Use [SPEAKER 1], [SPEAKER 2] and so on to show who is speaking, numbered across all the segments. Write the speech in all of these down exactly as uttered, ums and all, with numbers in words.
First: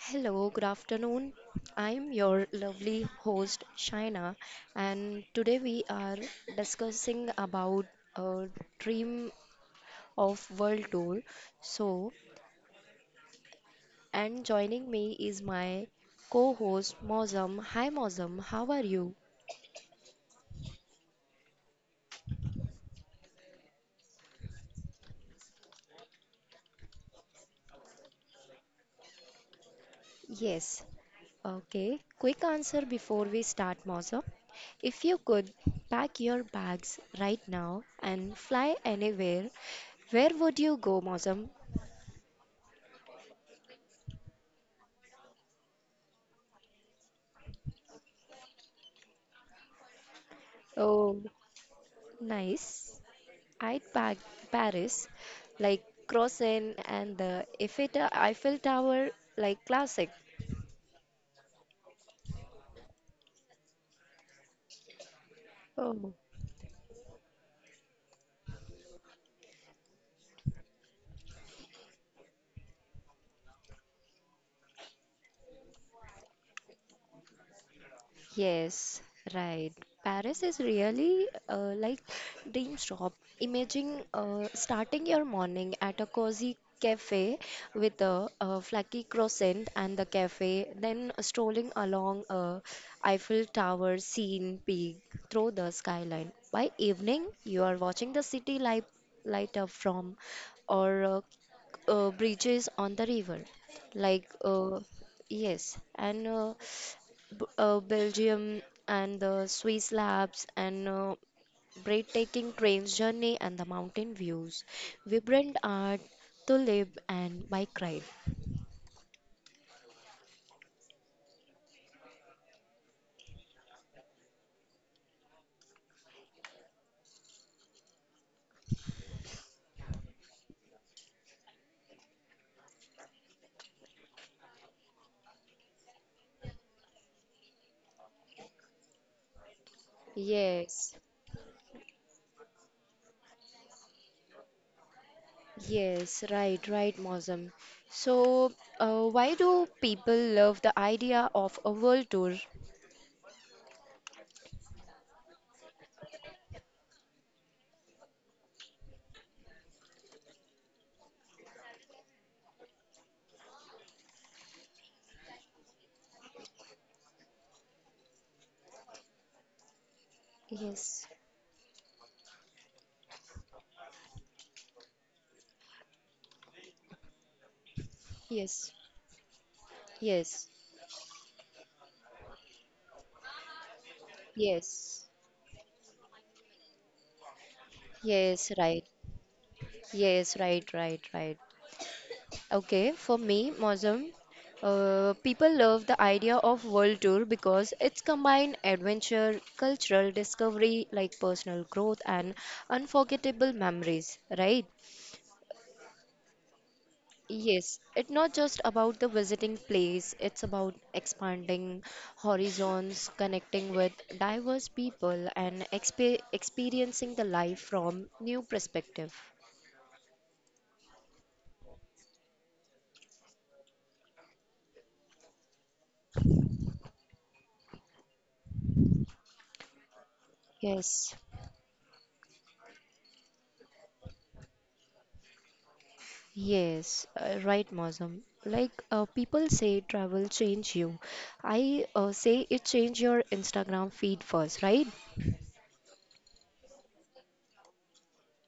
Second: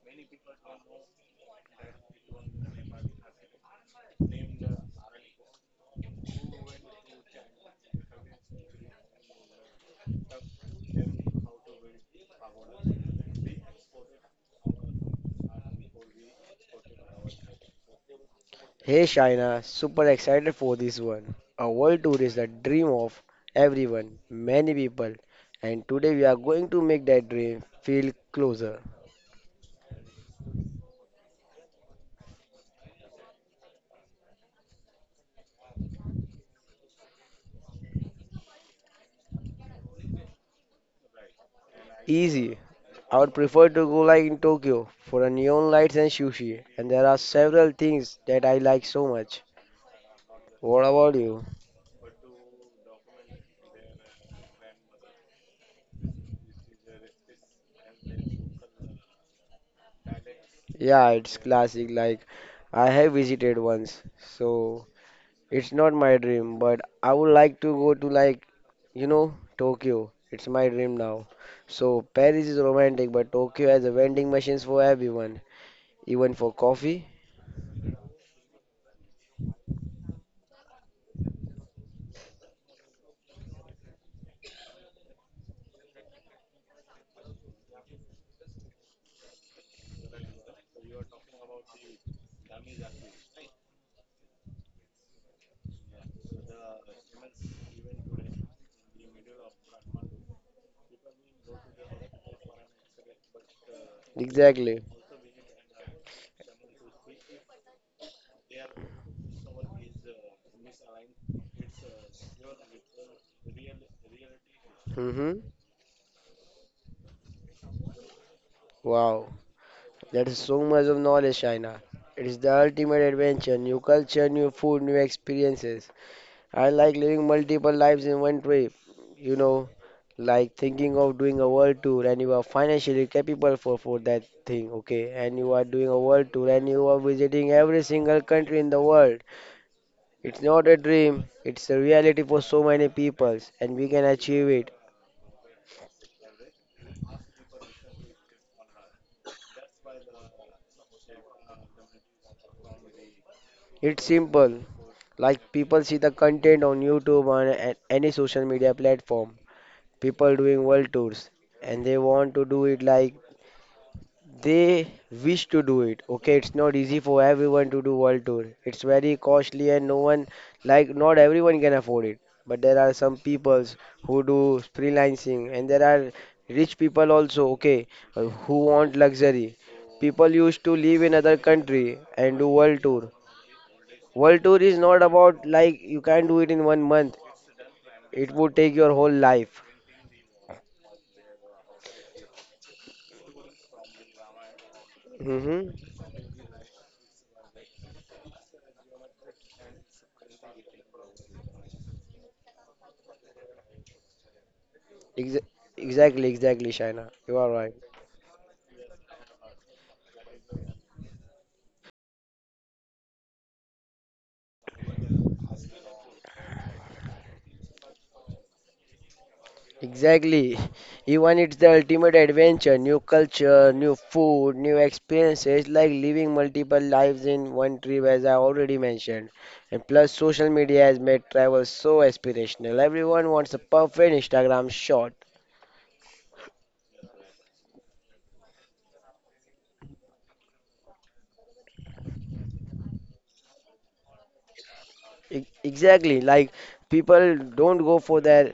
[SPEAKER 1] Hello, good afternoon. I'm your lovely host Shaina, and today we are discussing about a dream of world tour. So, and joining me is my co-host Mozam. Hi Mozam, how are
[SPEAKER 2] Hey
[SPEAKER 1] you?
[SPEAKER 2] Shaina, super excited for this one. A world tour is the dream of everyone, many people, and today we are going to make that dream feel closer.
[SPEAKER 1] Yes. Okay. Quick answer before we start, Mozam. If you could pack your bags right now and fly anywhere, where would you go, Mozam?
[SPEAKER 2] Easy. I would prefer to go like in Tokyo for a neon lights and sushi, and there are several things that I like so much. What about
[SPEAKER 1] Oh.
[SPEAKER 2] you?
[SPEAKER 1] Nice. I'd pack Paris, like Croissant and the Eiffel Ta- Eiffel Tower, like classic.
[SPEAKER 2] Yeah, it's classic. Like I have visited once, so it's not
[SPEAKER 1] Oh.
[SPEAKER 2] my dream, but I would like to go to like, you know, Tokyo. It's my dream now. So Paris is romantic, but Tokyo has a vending machines for everyone, even for coffee.
[SPEAKER 1] Yes, right. Paris is really uh, like dream shop. Imagine uh, starting your morning at a cozy cafe with a, a flaky croissant and the cafe, then strolling along a Eiffel Tower scene peak through the skyline. By evening, you are watching the city light, light up from or uh, uh, bridges on the river. Like,
[SPEAKER 2] Exactly.
[SPEAKER 1] uh, yes, and uh, B- uh, Belgium and the Swiss Alps and uh, breathtaking train journey and the mountain views,
[SPEAKER 2] Mm-hmm.
[SPEAKER 1] vibrant art to live and bike ride.
[SPEAKER 2] Wow, that is so much of knowledge, China. It is the ultimate adventure, new culture, new food, new experiences. I like living multiple lives in one trip, you know, like thinking of doing a world tour and you are financially capable for, for that thing, okay? And you are doing a world tour and you are visiting every single country in the world. It's not a
[SPEAKER 1] Yes,
[SPEAKER 2] dream, it's a reality for so many peoples and we can achieve it.
[SPEAKER 1] Yes, right, right, Mosam. So uh, why do people love the idea of a world tour?
[SPEAKER 2] It's simple. Like people see the content on YouTube on a- any social media platform. People doing world tours and they want to do it like they wish to do it. Okay, it's not easy for everyone to do world tour. It's very costly and no one, like,
[SPEAKER 1] Yes,
[SPEAKER 2] not everyone can afford it. But there are some peoples who do freelancing and there are rich people also, okay, uh, who
[SPEAKER 1] yes,
[SPEAKER 2] want luxury. People
[SPEAKER 1] yes,
[SPEAKER 2] used to live in other country and do world tour. World tour is not
[SPEAKER 1] yes,
[SPEAKER 2] about like you can't do it in one month. It
[SPEAKER 1] yes,
[SPEAKER 2] would take
[SPEAKER 1] right.
[SPEAKER 2] your whole life.
[SPEAKER 1] Yes, right, right, right. Okay, for me, Mozum, uh, people
[SPEAKER 2] Mm-hmm.
[SPEAKER 1] love the idea of world tour because it's combined adventure, cultural discovery, like personal growth and unforgettable memories, right?
[SPEAKER 2] Exa exactly, exactly, Shaina. You are right.
[SPEAKER 1] Yes, it's not just about the visiting place, it's about expanding horizons, connecting with diverse people and expe experiencing the life from new perspective.
[SPEAKER 2] Exactly. Even it's the ultimate adventure, new culture, new food, new experiences, like living multiple lives in one trip, as I already mentioned. And plus, social media has
[SPEAKER 1] Yes.
[SPEAKER 2] made travel so aspirational. Everyone wants a perfect Instagram shot.
[SPEAKER 1] Yes, uh, right, Mosam. Like uh, people say travel change you. I uh, say it change your Instagram feed first, right?
[SPEAKER 2] E- Exactly. Like people don't go for their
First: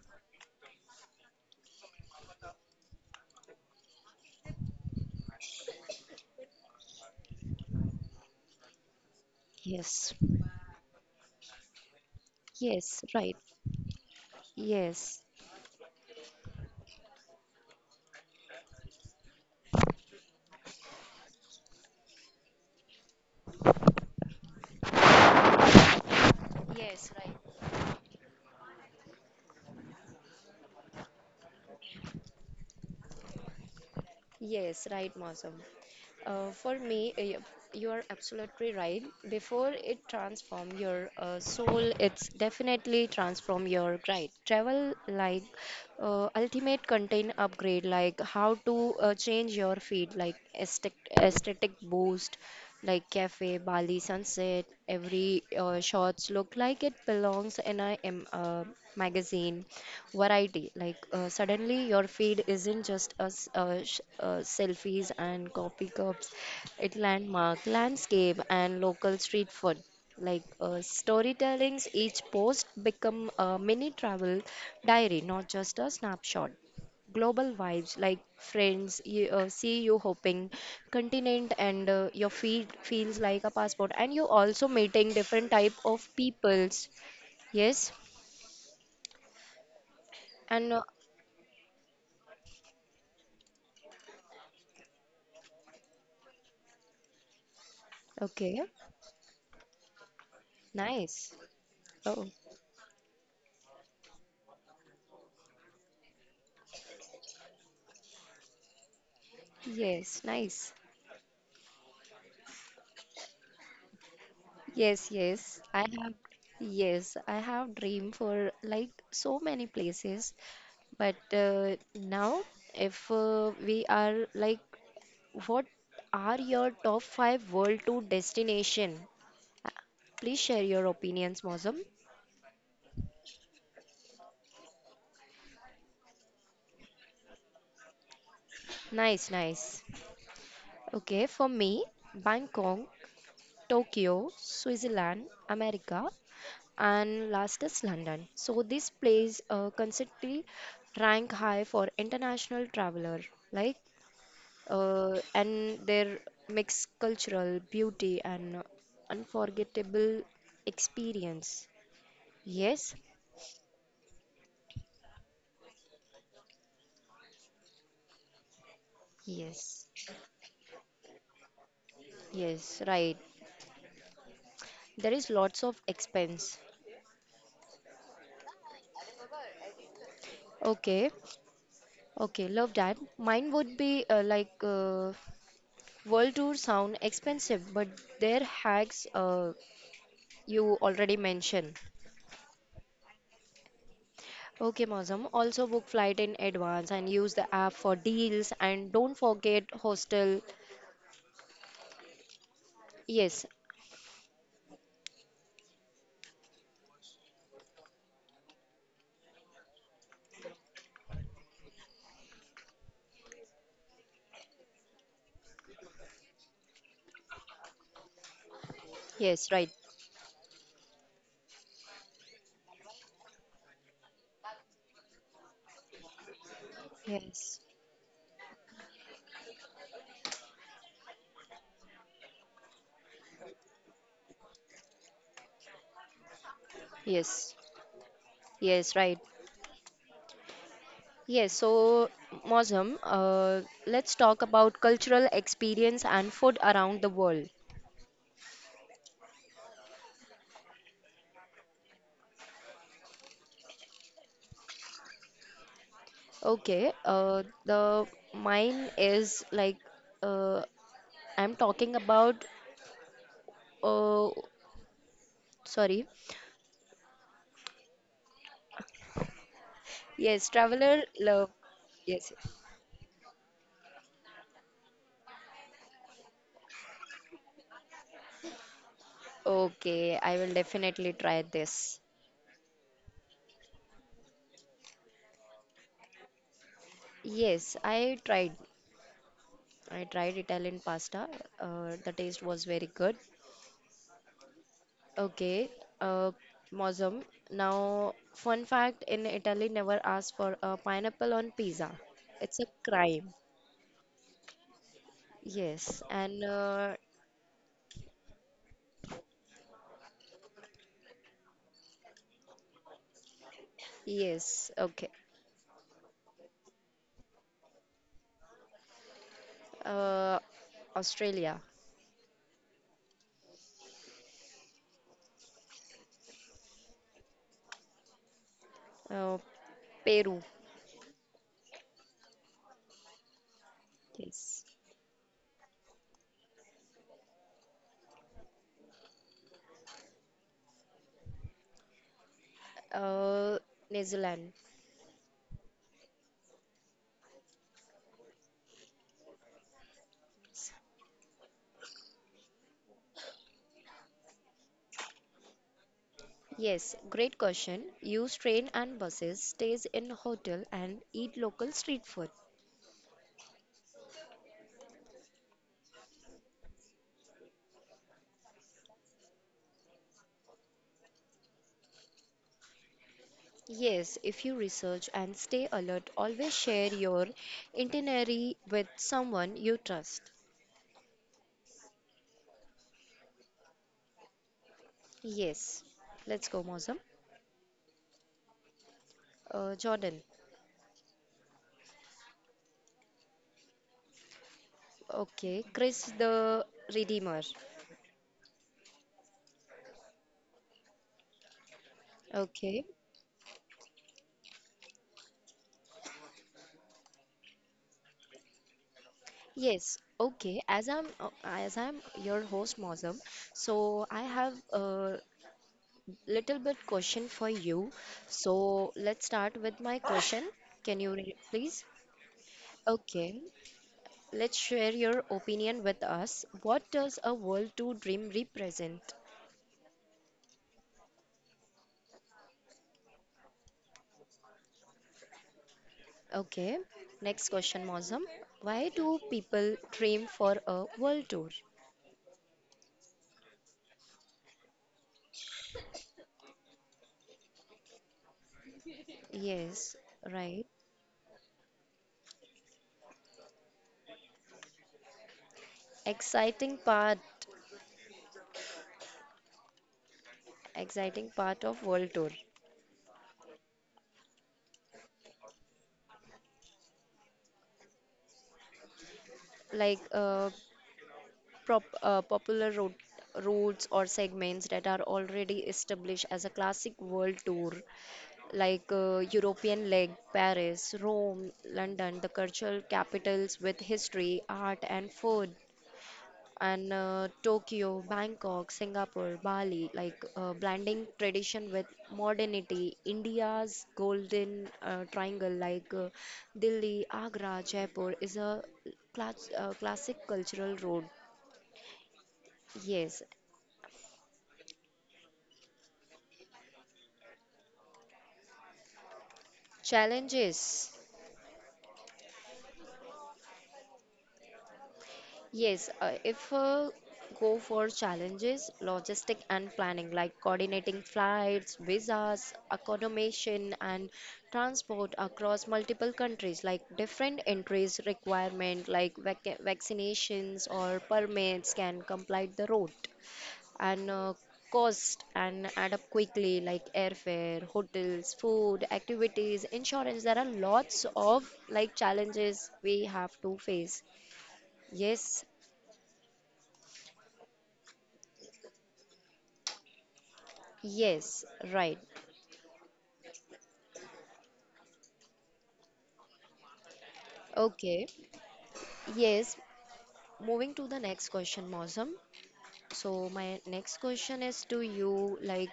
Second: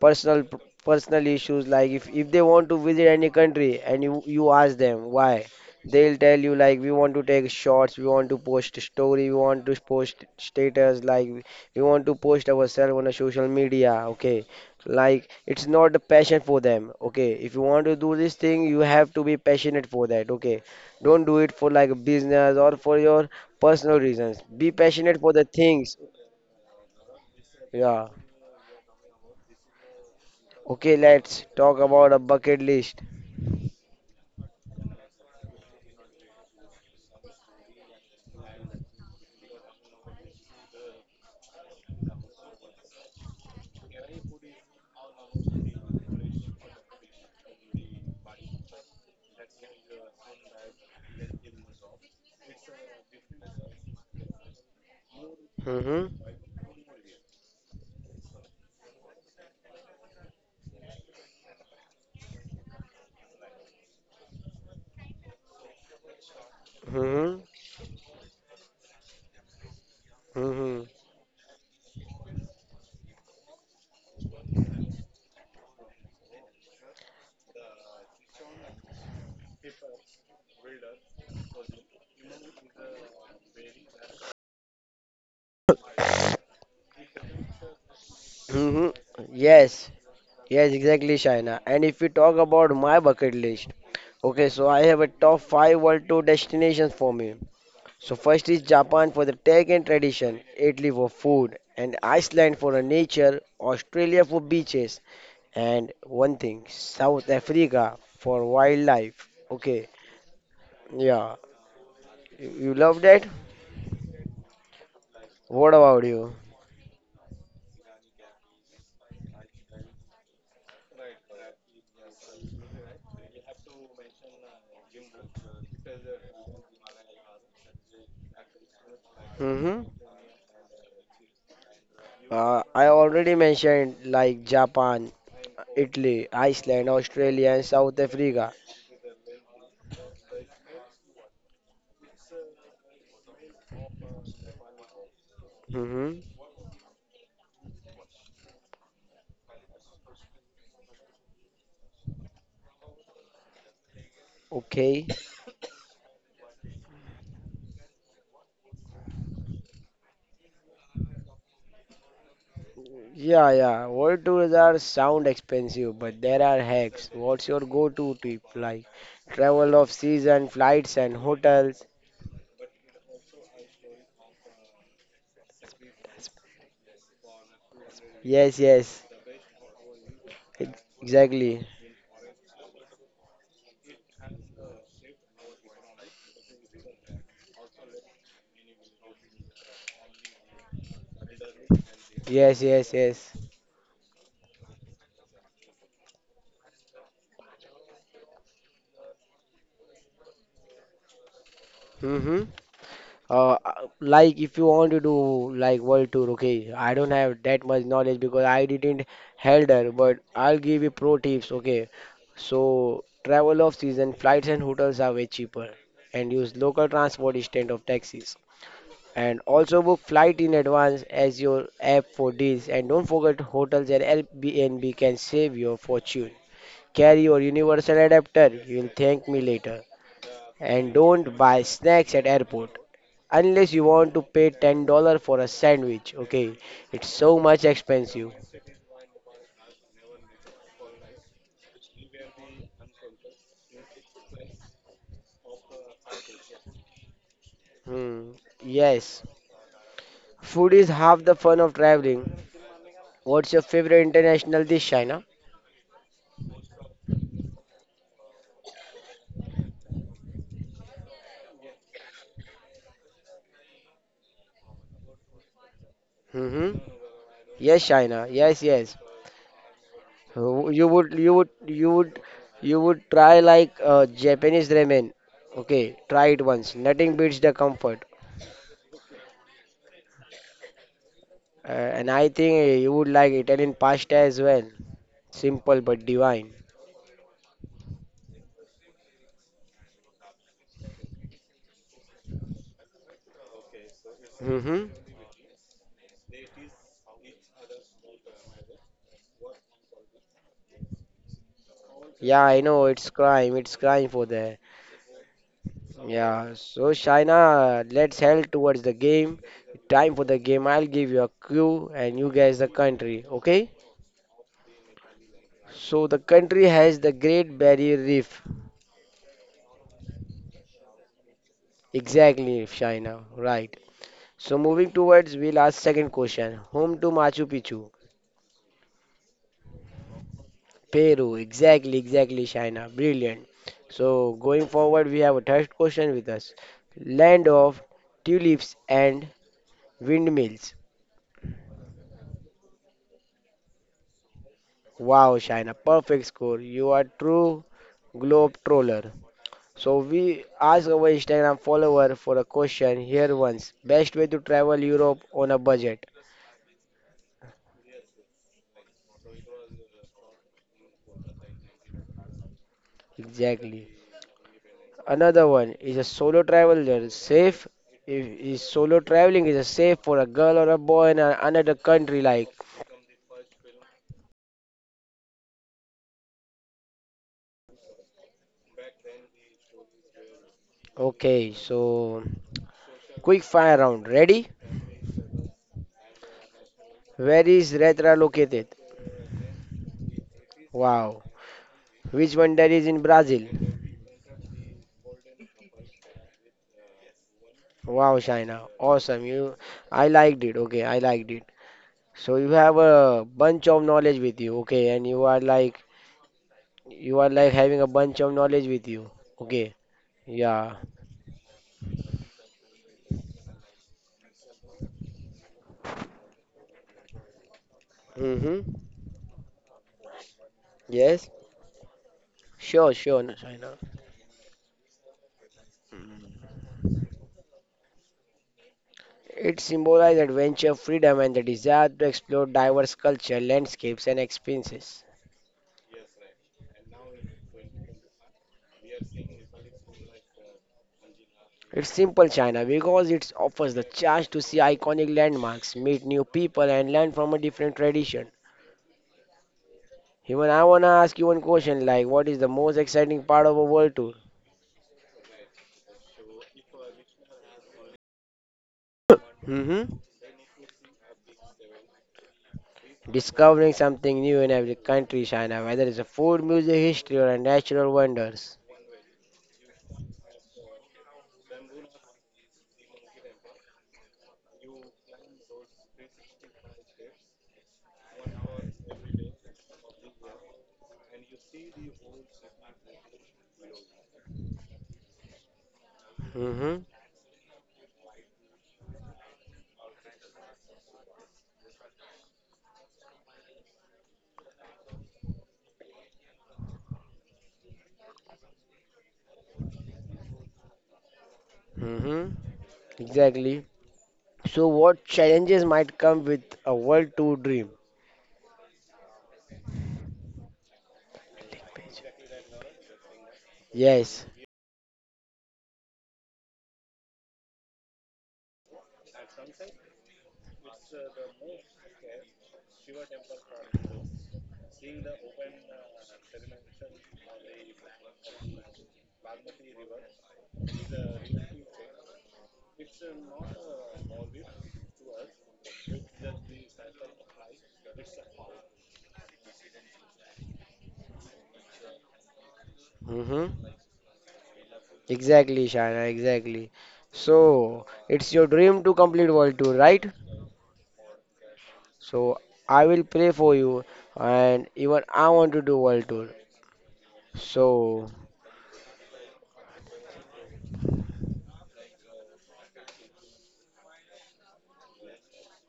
[SPEAKER 2] personal personal issues, like if if they want to visit any country and you you ask them why, they'll tell you like we want to take shots, we want to post story, we want to
[SPEAKER 1] Yes.
[SPEAKER 2] post status, like we want to post ourselves
[SPEAKER 1] Yes,
[SPEAKER 2] on a
[SPEAKER 1] right.
[SPEAKER 2] social media, okay,
[SPEAKER 1] Yes.
[SPEAKER 2] like it's not a passion for them. Okay, if you want to do this thing you have to be passionate for that, okay, don't do it for like business or for your personal reasons. Be passionate for the things.
[SPEAKER 1] Yes, right.
[SPEAKER 2] Yeah. Okay, let's talk about a bucket list.
[SPEAKER 1] Yes, right, Mosam. Uh, for me, uh, yep, you are absolutely right. Before it transform your uh, soul, it's definitely transform your guide. Travel like uh, ultimate content upgrade, like how to uh, change your feed, like aesthetic, aesthetic boost, like cafe, Bali sunset. Every uh,
[SPEAKER 2] Mm-hmm.
[SPEAKER 1] shots look like it belongs, and I am. Uh, magazine, variety. Like uh, suddenly your feed isn't just us uh, sh- uh, selfies and coffee cups. It
[SPEAKER 2] Mm-hmm.
[SPEAKER 1] landmark, landscape, and local street food. Like uh,
[SPEAKER 2] Mm-hmm.
[SPEAKER 1] storytellings, each post become a mini travel diary, not just a snapshot global vibes like friends you uh, see you hopping continent and uh, your feed feels like a passport and you also meeting different type of peoples. Yes,
[SPEAKER 2] Mm-hmm. Yes,
[SPEAKER 1] and
[SPEAKER 2] yes,
[SPEAKER 1] uh,
[SPEAKER 2] exactly, Shaina. And if we talk about my bucket list, okay, so I have a top five world tour destinations for me. So first
[SPEAKER 1] okay,
[SPEAKER 2] is Japan for the tech and tradition, Italy for
[SPEAKER 1] nice.
[SPEAKER 2] food, and
[SPEAKER 1] Oh,
[SPEAKER 2] Iceland for the nature, Australia for beaches, and one thing, South Africa for wildlife. Okay,
[SPEAKER 1] yes, nice.
[SPEAKER 2] yeah, you you love that?
[SPEAKER 1] Yes, yes.
[SPEAKER 2] What
[SPEAKER 1] I
[SPEAKER 2] about
[SPEAKER 1] have,
[SPEAKER 2] you?
[SPEAKER 1] yes, I have dream for like so many places, but uh, now if uh, we are like, what are your top five world tour destination? Uh,
[SPEAKER 2] Hmm.
[SPEAKER 1] Please share your opinions, Mozum.
[SPEAKER 2] Uh, I already mentioned like Japan, Italy, Iceland, Australia, and South Africa.
[SPEAKER 1] Nice, nice. Okay, for me, Bangkok, Tokyo, Switzerland, America,
[SPEAKER 2] Mm-hmm.
[SPEAKER 1] and last is London. So this place uh, consistently rank high for international traveler, like
[SPEAKER 2] Okay.
[SPEAKER 1] uh, and their mixed cultural beauty and unforgettable experience. Yes,
[SPEAKER 2] Yeah, yeah. World tours are sound expensive, but there are hacks. What's your go-to tip? Like travel
[SPEAKER 1] yes,
[SPEAKER 2] off season, flights and hotels.
[SPEAKER 1] yes, right. There is lots of expense.
[SPEAKER 2] Yes, yes. Ex-
[SPEAKER 1] Okay,
[SPEAKER 2] Exactly.
[SPEAKER 1] okay, love that. Mine would be uh, like uh, world tour sound expensive, but their hacks uh, you already mentioned.
[SPEAKER 2] Yes, yes, yes.
[SPEAKER 1] Okay, Mausam. Also book flight in advance and use the app for deals and don't forget hostel.
[SPEAKER 2] Mm-hmm.
[SPEAKER 1] Yes,
[SPEAKER 2] Uh, uh, like if you want to do like world tour, okay. I don't have that much knowledge because I didn't held her, but I'll give you pro tips, okay. So travel off season, flights and hotels are way cheaper, and use local transport instead of taxis. And
[SPEAKER 1] yes, right.
[SPEAKER 2] also book flight in advance as your app for deals, and don't forget hotels and Airbnb can save your fortune. Carry your
[SPEAKER 1] Yes,
[SPEAKER 2] universal adapter. You'll thank me later. And don't buy snacks at airport unless you want to pay ten dollars for a sandwich. Okay, it's so
[SPEAKER 1] yes,
[SPEAKER 2] much expensive.
[SPEAKER 1] yes, right. Yes, so Mausam, uh, let's talk about cultural experience and food around the world.
[SPEAKER 2] Hmm. Yes, food is half the fun of traveling. What's your favorite international dish, China?
[SPEAKER 1] Okay, uh, the mine is like uh, I'm talking about. Uh, sorry.
[SPEAKER 2] Mm-hmm. Yes, China. Yes, yes.
[SPEAKER 1] Yes,
[SPEAKER 2] Uh, You
[SPEAKER 1] traveler
[SPEAKER 2] would, you
[SPEAKER 1] love.
[SPEAKER 2] would, you would,
[SPEAKER 1] Yes.
[SPEAKER 2] you would try like uh, Japanese ramen. Okay, try it once. Nothing beats the comfort.
[SPEAKER 1] Okay, I will definitely try
[SPEAKER 2] Uh,
[SPEAKER 1] this.
[SPEAKER 2] and I think uh, you would like Italian pasta as well. Simple but divine.
[SPEAKER 1] Yes, I tried. I tried Italian pasta. Uh, the taste was very good.
[SPEAKER 2] Hmm.
[SPEAKER 1] Okay, uh, Mosum. Now, fun fact in Italy, never ask for a pineapple on pizza.
[SPEAKER 2] Yeah,
[SPEAKER 1] It's
[SPEAKER 2] I
[SPEAKER 1] a
[SPEAKER 2] know it's
[SPEAKER 1] crime.
[SPEAKER 2] crime. It's crime for the.
[SPEAKER 1] Yes, and
[SPEAKER 2] Yeah. So
[SPEAKER 1] uh,
[SPEAKER 2] China, let's head towards the game. Time for the game. I'll give you a clue, and you guess the country. Okay?
[SPEAKER 1] yes, okay.
[SPEAKER 2] So the country has the Great Barrier Reef.
[SPEAKER 1] Uh, Australia,
[SPEAKER 2] Exactly, China. Right. So moving towards, we'll ask second question. Home to Machu Picchu,
[SPEAKER 1] uh, Peru,
[SPEAKER 2] Peru. Exactly, exactly, China. Brilliant. So
[SPEAKER 1] yes,
[SPEAKER 2] going forward, we have a third question with us. Land of tulips and windmills.
[SPEAKER 1] uh, New Zealand.
[SPEAKER 2] Wow, Shaina, perfect score. You are true globe troller. So we ask our Instagram follower for a question here once. Best way to travel Europe on a budget.
[SPEAKER 1] Yes, great question. Use train and buses, stays in hotel and eat local street food.
[SPEAKER 2] Exactly. Another one is a solo traveler. Safe, if is solo traveling is a safe for a girl or a boy in a- another country, like.
[SPEAKER 1] Yes, if you research and stay alert, always share your itinerary with someone you trust.
[SPEAKER 2] Okay, so quick fire round. Ready?
[SPEAKER 1] Yes. Let's go, Mosam.
[SPEAKER 2] Where is Retra located?
[SPEAKER 1] Uh, Jordan.
[SPEAKER 2] Wow. Which wonder is in Brazil?
[SPEAKER 1] Okay. Chris the Redeemer.
[SPEAKER 2] Wow, Shaina, awesome. You, I liked it. Okay, I liked it. So you have
[SPEAKER 1] Okay.
[SPEAKER 2] a bunch of knowledge with you. Okay, and you are like you are like having a bunch of knowledge with you. Okay,
[SPEAKER 1] Yes. Okay.
[SPEAKER 2] yeah.
[SPEAKER 1] As I'm uh, as I'm your host, Mosam. So I have uh, little bit question for you.
[SPEAKER 2] Mm-hmm.
[SPEAKER 1] So let's start with my question. Can you
[SPEAKER 2] Yes.
[SPEAKER 1] read, please?
[SPEAKER 2] Sure, sure, no,
[SPEAKER 1] Okay.
[SPEAKER 2] Shaina.
[SPEAKER 1] Let's share your opinion with us. What does a World Tour dream represent?
[SPEAKER 2] It symbolizes adventure, freedom, and the desire to explore diverse culture, landscapes, and experiences.
[SPEAKER 1] Okay. Next question, Mozam. Why do people dream for a World Tour?
[SPEAKER 2] It's simple, China, because it offers the chance to see iconic landmarks, meet new people, and learn from a different tradition.
[SPEAKER 1] Yes,
[SPEAKER 2] Even I
[SPEAKER 1] right.
[SPEAKER 2] wanna ask you one question, like what is the most exciting part of a world tour?
[SPEAKER 1] Exciting part,
[SPEAKER 2] Hmm.
[SPEAKER 1] exciting part of World Tour.
[SPEAKER 2] Discovering something new in every country, China, whether it's a food, music, history, or a natural wonders.
[SPEAKER 1] Like uh, prop, uh, popular road, routes or segments that are already established as a classic world tour, like uh, European leg, Paris, Rome, London, the cultural capitals with history, art, and food,
[SPEAKER 2] Hmm.
[SPEAKER 1] and uh, Tokyo, Bangkok, Singapore, Bali, like uh, blending tradition with modernity, India's golden uh, triangle, like uh, Delhi, Agra, Jaipur, is a class, uh, classic cultural road.
[SPEAKER 2] Hmm.
[SPEAKER 1] Yes,
[SPEAKER 2] Exactly. So what challenges might come with a world tour dream?
[SPEAKER 1] challenges.
[SPEAKER 2] Yes.
[SPEAKER 1] Yes, uh, if uh, go for challenges, logistic and planning, like coordinating flights, visas, accommodation, and transport across multiple countries, like different entries requirement, like vac- vaccinations or permits can complete the route and uh, cost and add up quickly, like airfare, hotels, food, activities, insurance. There are lots of like challenges we have to
[SPEAKER 2] Hmm.
[SPEAKER 1] face. Yes,
[SPEAKER 2] Exactly, Shana, exactly. So, it's your dream to complete World Tour, right?
[SPEAKER 1] yes, right.
[SPEAKER 2] So, I will pray for you and even I want to do World Tour.
[SPEAKER 1] Okay.
[SPEAKER 2] So,
[SPEAKER 1] Yes, moving to the next question, Mosam. So my next question is to you, like,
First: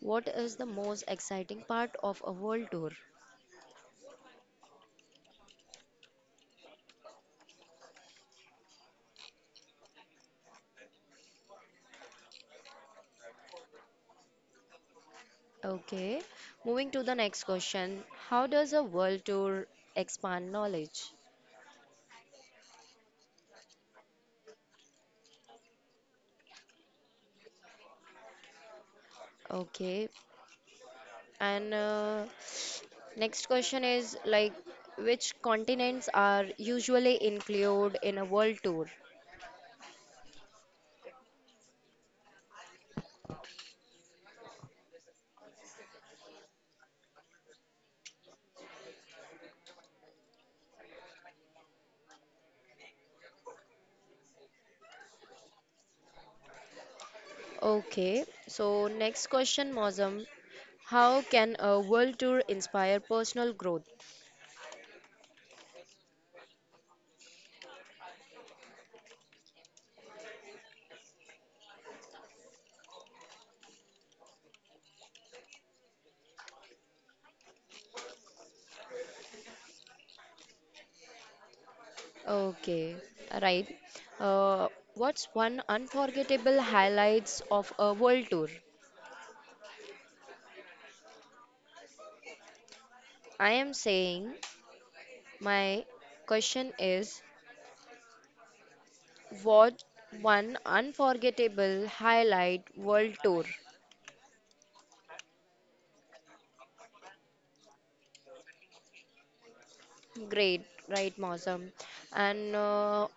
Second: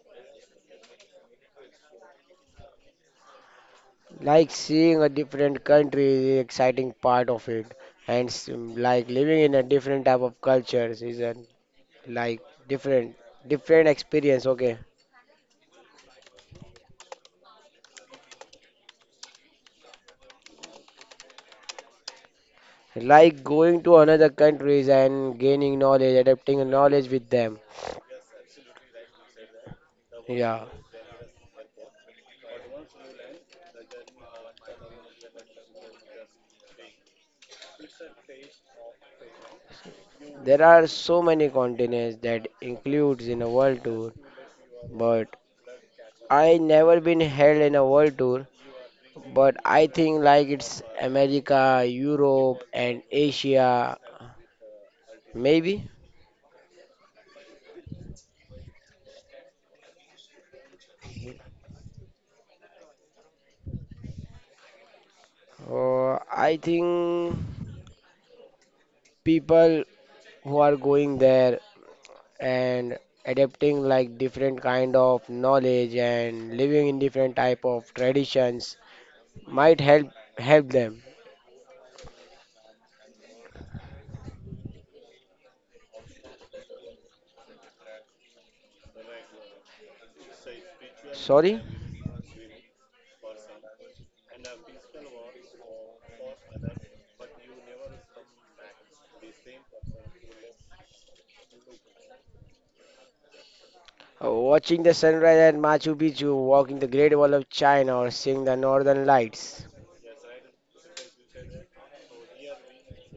[SPEAKER 1] what is the most exciting part of a world tour?
[SPEAKER 2] like seeing a different country is the exciting part of it, and s- mm, like living in a different type of cultures is a like different different experience. Okay,
[SPEAKER 1] Okay. Moving to the next question, how does a world tour expand knowledge?
[SPEAKER 2] like going to another countries and gaining knowledge, adapting knowledge with them.
[SPEAKER 1] Okay.
[SPEAKER 2] Yeah,
[SPEAKER 1] And uh, next question is like, which continents are usually included in a world tour?
[SPEAKER 2] there are so many continents that includes in a world tour, but I never been held in a world tour. But I think like it's America, Europe, and Asia, maybe.
[SPEAKER 1] Okay, so next question, Mozam. How can a world tour inspire personal growth?
[SPEAKER 2] Uh, I think people who are going there and adapting like different kind of knowledge and living in different type of traditions might help help them.
[SPEAKER 1] Okay, right. Uh, what's one unforgettable highlights of a world tour?
[SPEAKER 2] Sorry?
[SPEAKER 1] I am saying my question is what one unforgettable highlight world tour?
[SPEAKER 2] Uh, watching the sunrise at Machu Picchu, walking the Great Wall of China or seeing the northern lights.
[SPEAKER 1] Great, right, Mozam. And uh,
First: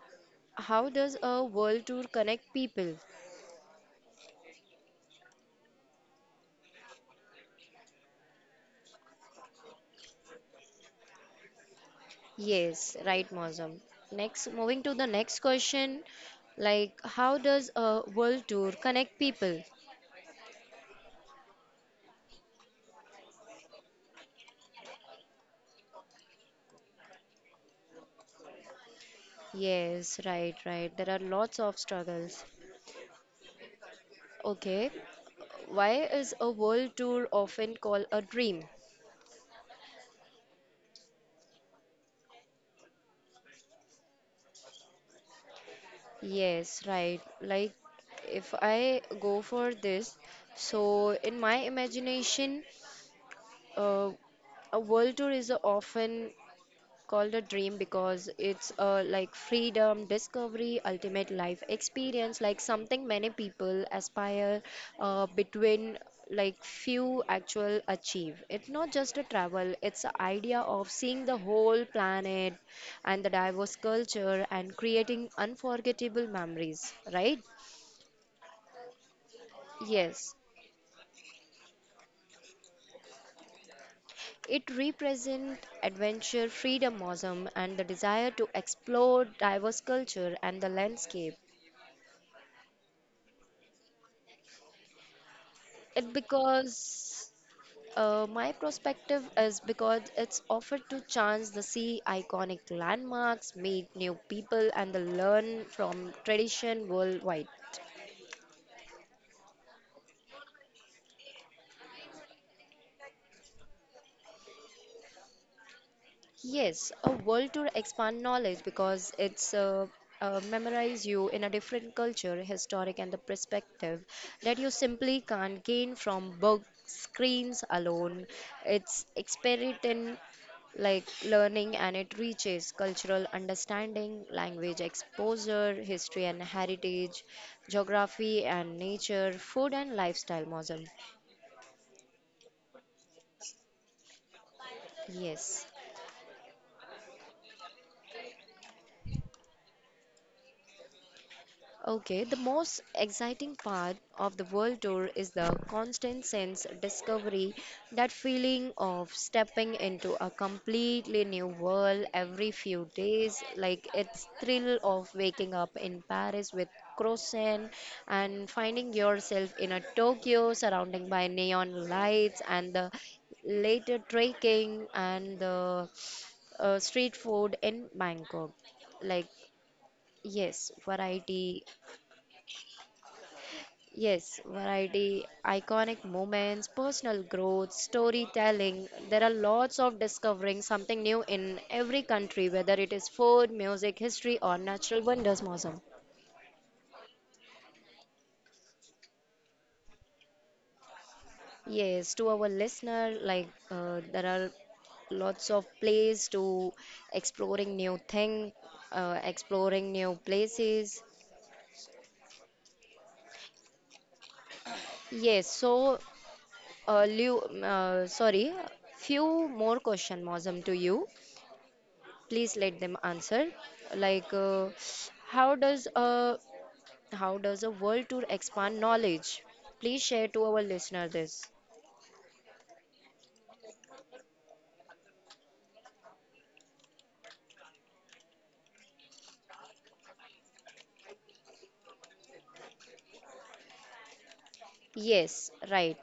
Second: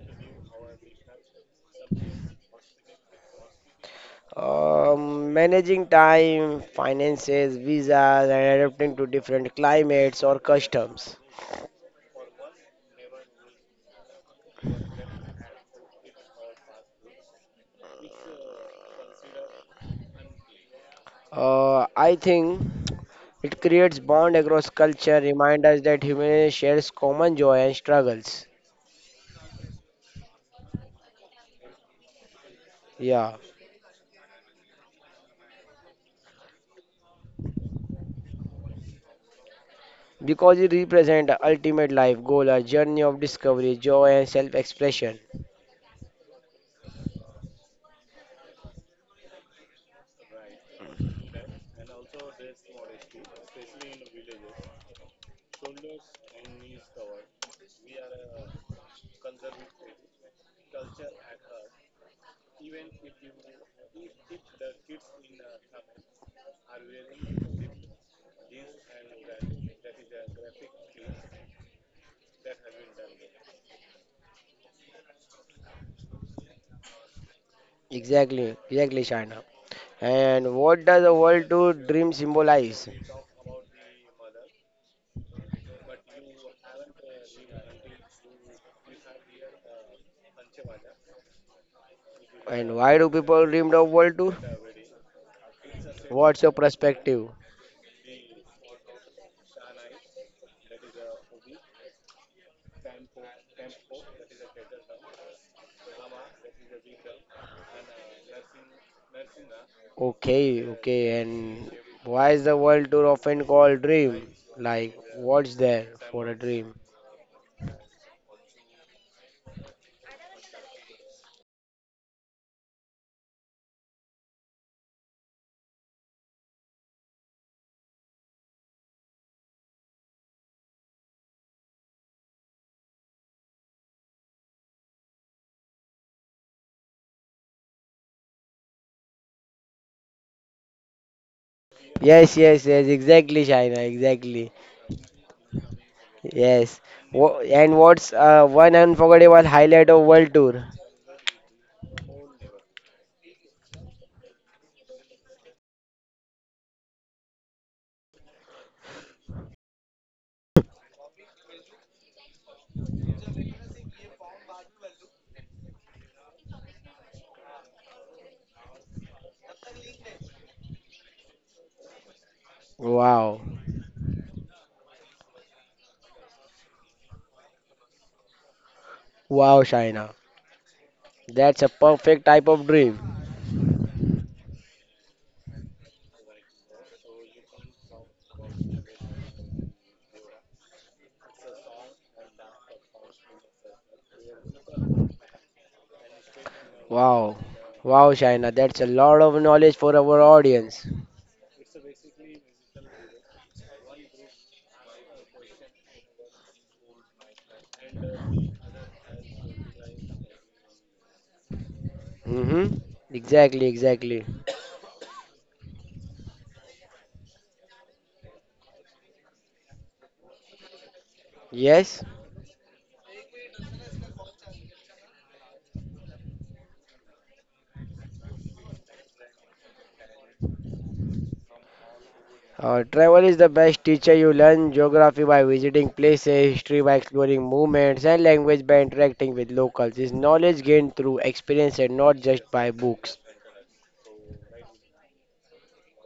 [SPEAKER 1] how does a world tour connect people?
[SPEAKER 2] Um, managing time, finances, visas and adapting to different climates or customs.
[SPEAKER 1] Yes, right, Mozam. Next, moving to the next question, like how does a world tour connect people?
[SPEAKER 2] Uh, I think it creates bond across culture, remind us that humanity shares common joy and struggles.
[SPEAKER 1] Yes, right, right. There are lots of struggles.
[SPEAKER 2] Yeah,
[SPEAKER 1] Okay, why is a world tour often called a dream?
[SPEAKER 2] because it represents ultimate life goal, a journey of discovery, joy, and self-expression.
[SPEAKER 1] Yes, right. Like if I go for this, so in my imagination, uh, a world tour is often called a dream because it's a like freedom, discovery, ultimate life experience, like something many people aspire uh, between like few actual achieve. It's not just a travel, it's the idea of seeing the whole planet and the diverse culture and creating unforgettable memories, right?
[SPEAKER 2] Exactly, exactly, China.
[SPEAKER 1] Yes.
[SPEAKER 2] And what does a world tour dream symbolize?
[SPEAKER 1] It represents adventure, freedomism, and the desire to explore diverse culture and the landscape.
[SPEAKER 2] And why do people dream of world tour?
[SPEAKER 1] It
[SPEAKER 2] What's your perspective?
[SPEAKER 1] because uh, my perspective is because it's offered to chance the see iconic landmarks, meet new people, and the learn from tradition worldwide.
[SPEAKER 2] Okay, okay, and why is the world tour often called dream? Like, what's there for a dream?
[SPEAKER 1] Yes, a world tour expand knowledge because it's uh, uh, memorize you in a different culture, historic and the perspective that you simply can't gain from book screens alone. It's expert in like learning and it reaches cultural understanding, language exposure, history and heritage, geography and nature, food and lifestyle, Mozam.
[SPEAKER 2] Yes, yes, yes, exactly, Shaina, exactly.
[SPEAKER 1] Yes.
[SPEAKER 2] Yes. Wha And what's uh, one unforgettable highlight of World Tour?
[SPEAKER 1] Okay, the most exciting part of the world tour is the constant sense of discovery, that feeling of stepping into a completely new world every few days, like it's thrill of waking up in Paris with croissant and finding yourself in a Tokyo surrounding by neon lights and the
[SPEAKER 2] Wow.
[SPEAKER 1] later trekking and the uh, street food in Bangkok. Like,
[SPEAKER 2] Wow, Shaina.
[SPEAKER 1] yes,
[SPEAKER 2] That's a
[SPEAKER 1] variety.
[SPEAKER 2] perfect type of dream.
[SPEAKER 1] Yes, variety, iconic moments, personal growth, storytelling. There are lots of discovering something new in every country, whether it is food, music, history, or natural wonders, Mosam.
[SPEAKER 2] Wow. Wow, Shaina. That's a lot of knowledge for our audience.
[SPEAKER 1] Yes, to our listener, like uh, there are lots of places to exploring new thing, uh, exploring new places.
[SPEAKER 2] Mm-hmm. Exactly, exactly.
[SPEAKER 1] Yes, so uh, Liu, uh, sorry, few more question, Mosam, to you.
[SPEAKER 2] Yes.
[SPEAKER 1] Please let them answer. Like, uh, how does a how does a world tour expand knowledge? Please share to our listener this.
[SPEAKER 2] Uh, travel is the best teacher. You learn geography by visiting places, history by exploring movements, and language by interacting with locals. This knowledge gained through experience and not just by books.
[SPEAKER 1] Yes, right.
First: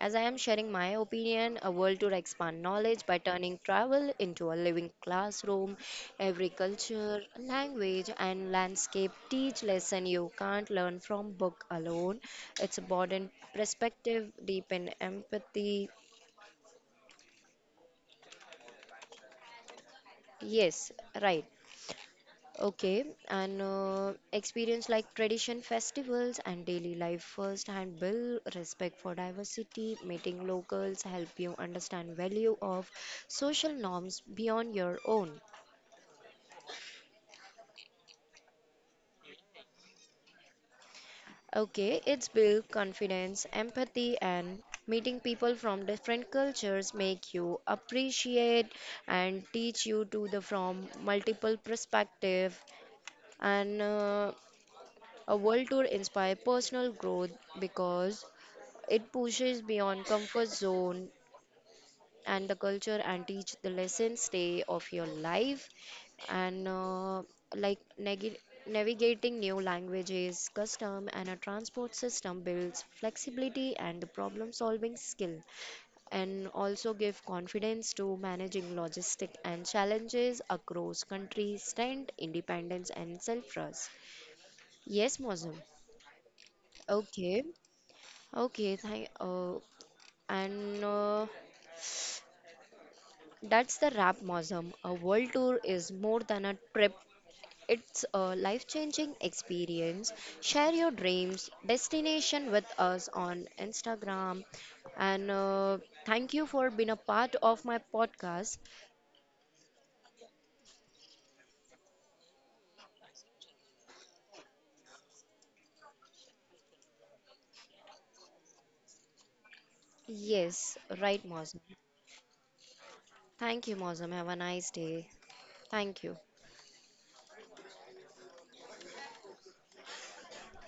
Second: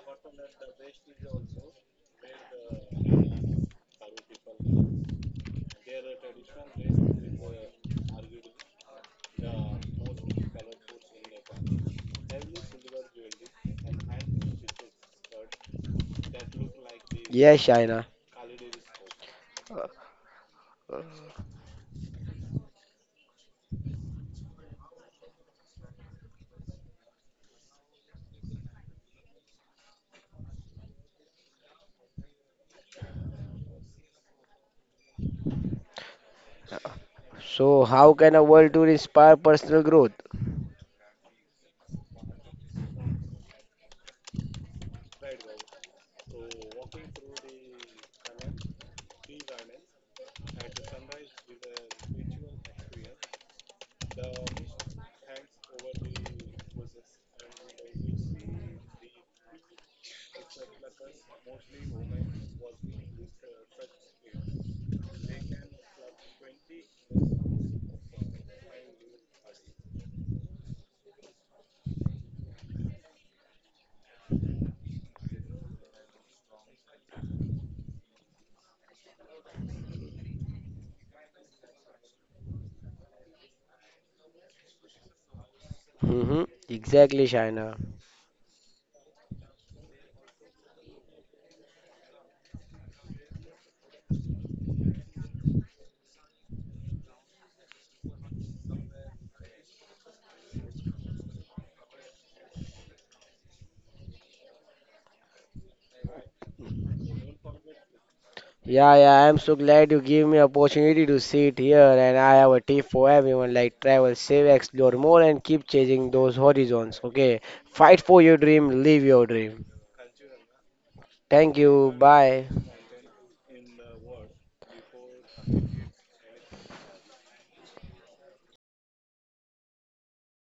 [SPEAKER 1] As I am sharing my opinion, a world tour expand knowledge by turning travel into a living classroom. Every culture, language, and landscape teach lesson you can't learn from book alone. It's important perspective, deepen empathy.
[SPEAKER 2] Yes, Shaina. Uh,
[SPEAKER 1] Yes, right. Okay, and uh, experience like tradition festivals and daily life firsthand build respect for diversity, meeting locals, help you understand value of social norms beyond your own.
[SPEAKER 2] So, how can a world tour inspire personal growth?
[SPEAKER 1] Okay, it's build confidence, empathy, and meeting people from different cultures make you appreciate and teach you to the from multiple perspective and uh, a world tour inspire personal growth because it pushes beyond comfort zone and the culture and teach the lessons day of your life and uh, like neg- navigating new languages, custom and a transport system builds flexibility and the problem solving skill and also give confidence to managing logistic and challenges across countries, strength, independence and self-trust. Yes, Mosum.
[SPEAKER 2] Hmm. Exactly,
[SPEAKER 1] Okay.
[SPEAKER 2] Shaina.
[SPEAKER 1] Okay, thank uh, and uh, that's the Rap Museum. A world tour is more than a trip, it's a life changing experience. Share your dreams, destination with us on Instagram. And uh, thank you for being a part of my podcast.
[SPEAKER 2] Yeah, yeah, I'm so glad you gave me opportunity to sit here and I have a tip for everyone like travel, save, explore more and keep chasing those horizons. Okay, fight for your dream, live your dream.
[SPEAKER 1] Yes, right,
[SPEAKER 2] Thank
[SPEAKER 1] Mosam.
[SPEAKER 2] you. Bye.
[SPEAKER 1] Thank you, Mosam. Have a nice day. Thank you.